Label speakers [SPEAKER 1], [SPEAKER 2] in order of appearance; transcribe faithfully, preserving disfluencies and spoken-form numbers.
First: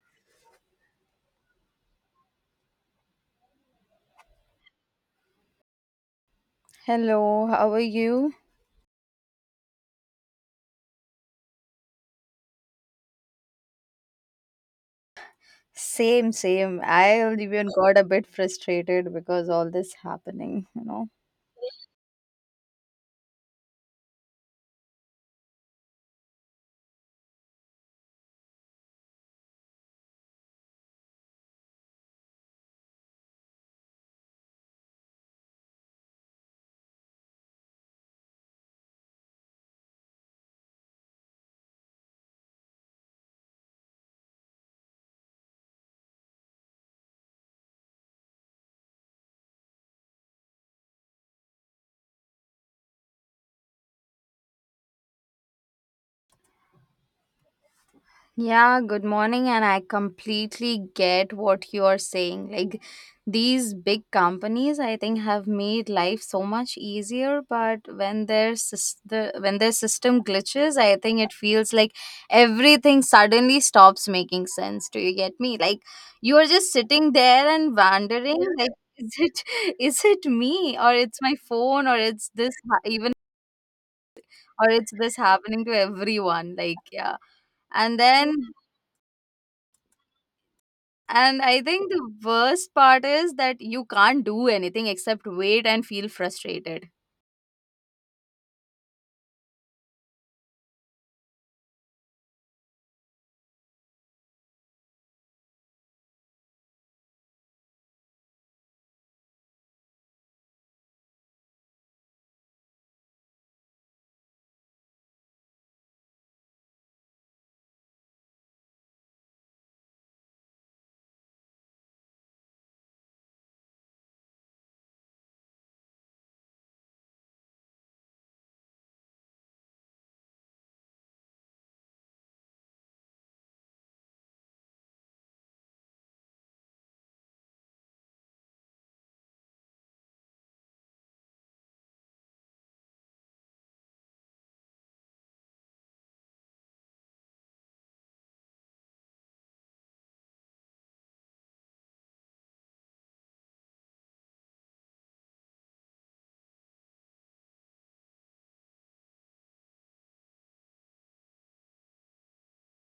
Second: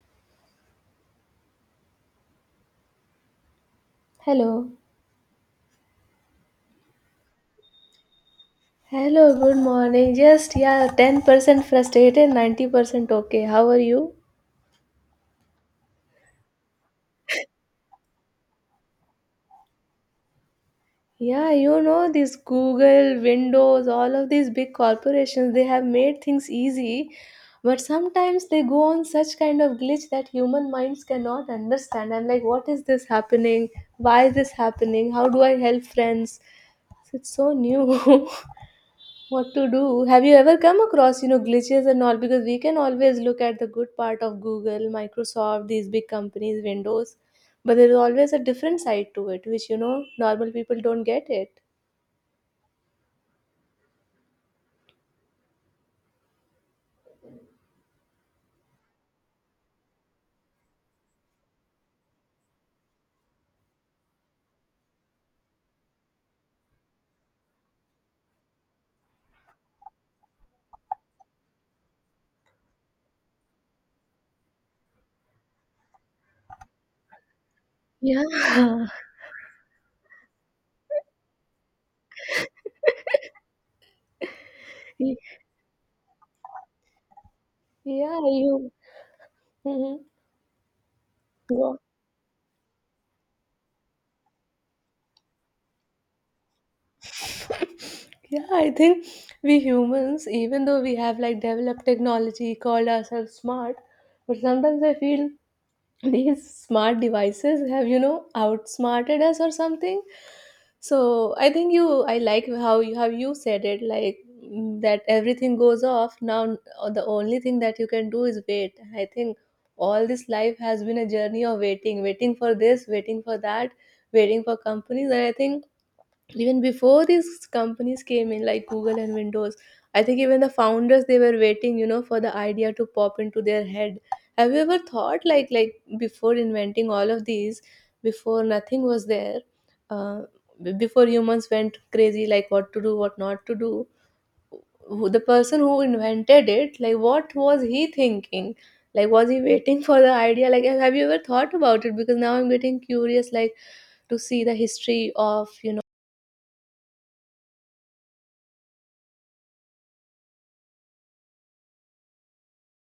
[SPEAKER 1] Hello.
[SPEAKER 2] Hello, how are you?
[SPEAKER 1] Hello, good morning. Just, yeah, ten percent frustrated, ninety percent okay. How are you?
[SPEAKER 2] Same, same. I even got a bit frustrated because all this happening, you know.
[SPEAKER 1] Yeah, you know, these Google, Windows, all of these big corporations, they have made things easy, but sometimes they go on such kind of glitch that human minds cannot understand. I'm like, what is this happening? Why is this happening? How do I help friends? It's so new. What to do? Have you ever come across, you know glitches and all? Because we can always look at the good part of Google, Microsoft, these big companies, Windows, but there is always a different side to it which, you know normal people don't get it.
[SPEAKER 2] Yeah, good morning. And I completely get what you are saying. Like these big companies, I think, have made life so much easier. But when their sys- the when their system glitches, I think it feels like everything suddenly stops making sense. Do you get me? Like you are just sitting there and wondering, like,
[SPEAKER 1] Yeah.
[SPEAKER 2] is it is it me or it's my phone or it's this ha- even or it's
[SPEAKER 1] Y-
[SPEAKER 2] this happening to everyone? Like, yeah. and
[SPEAKER 1] yeah,
[SPEAKER 2] then
[SPEAKER 1] you. Hmm.
[SPEAKER 2] And I
[SPEAKER 1] Go.
[SPEAKER 2] think the worst part is that you can't do anything except wait and feel frustrated.
[SPEAKER 1] Yeah, I think we humans, even though we have like developed technology, called ourselves smart, but sometimes I feel these smart devices have, you know outsmarted us or something. So I think, you I like how you how you said it, like, mm, that everything goes off now. Uh, the only thing that you can do is wait, I think. All this life has been a journey of waiting. Waiting for this, waiting for that, waiting for companies. And I think even before these companies came in, like Google and Windows, I think even the founders, they were waiting, you know, for the idea to pop into their head. Have you ever thought, like like before inventing all of these, before nothing was there? uh, b- Before humans went crazy, like, what to do, what not to do, who, the person who invented it, like, what was he thinking? Like, was he waiting for the idea? Like, have you ever thought about it? Because now I'm getting curious, like, to see the history of, you know.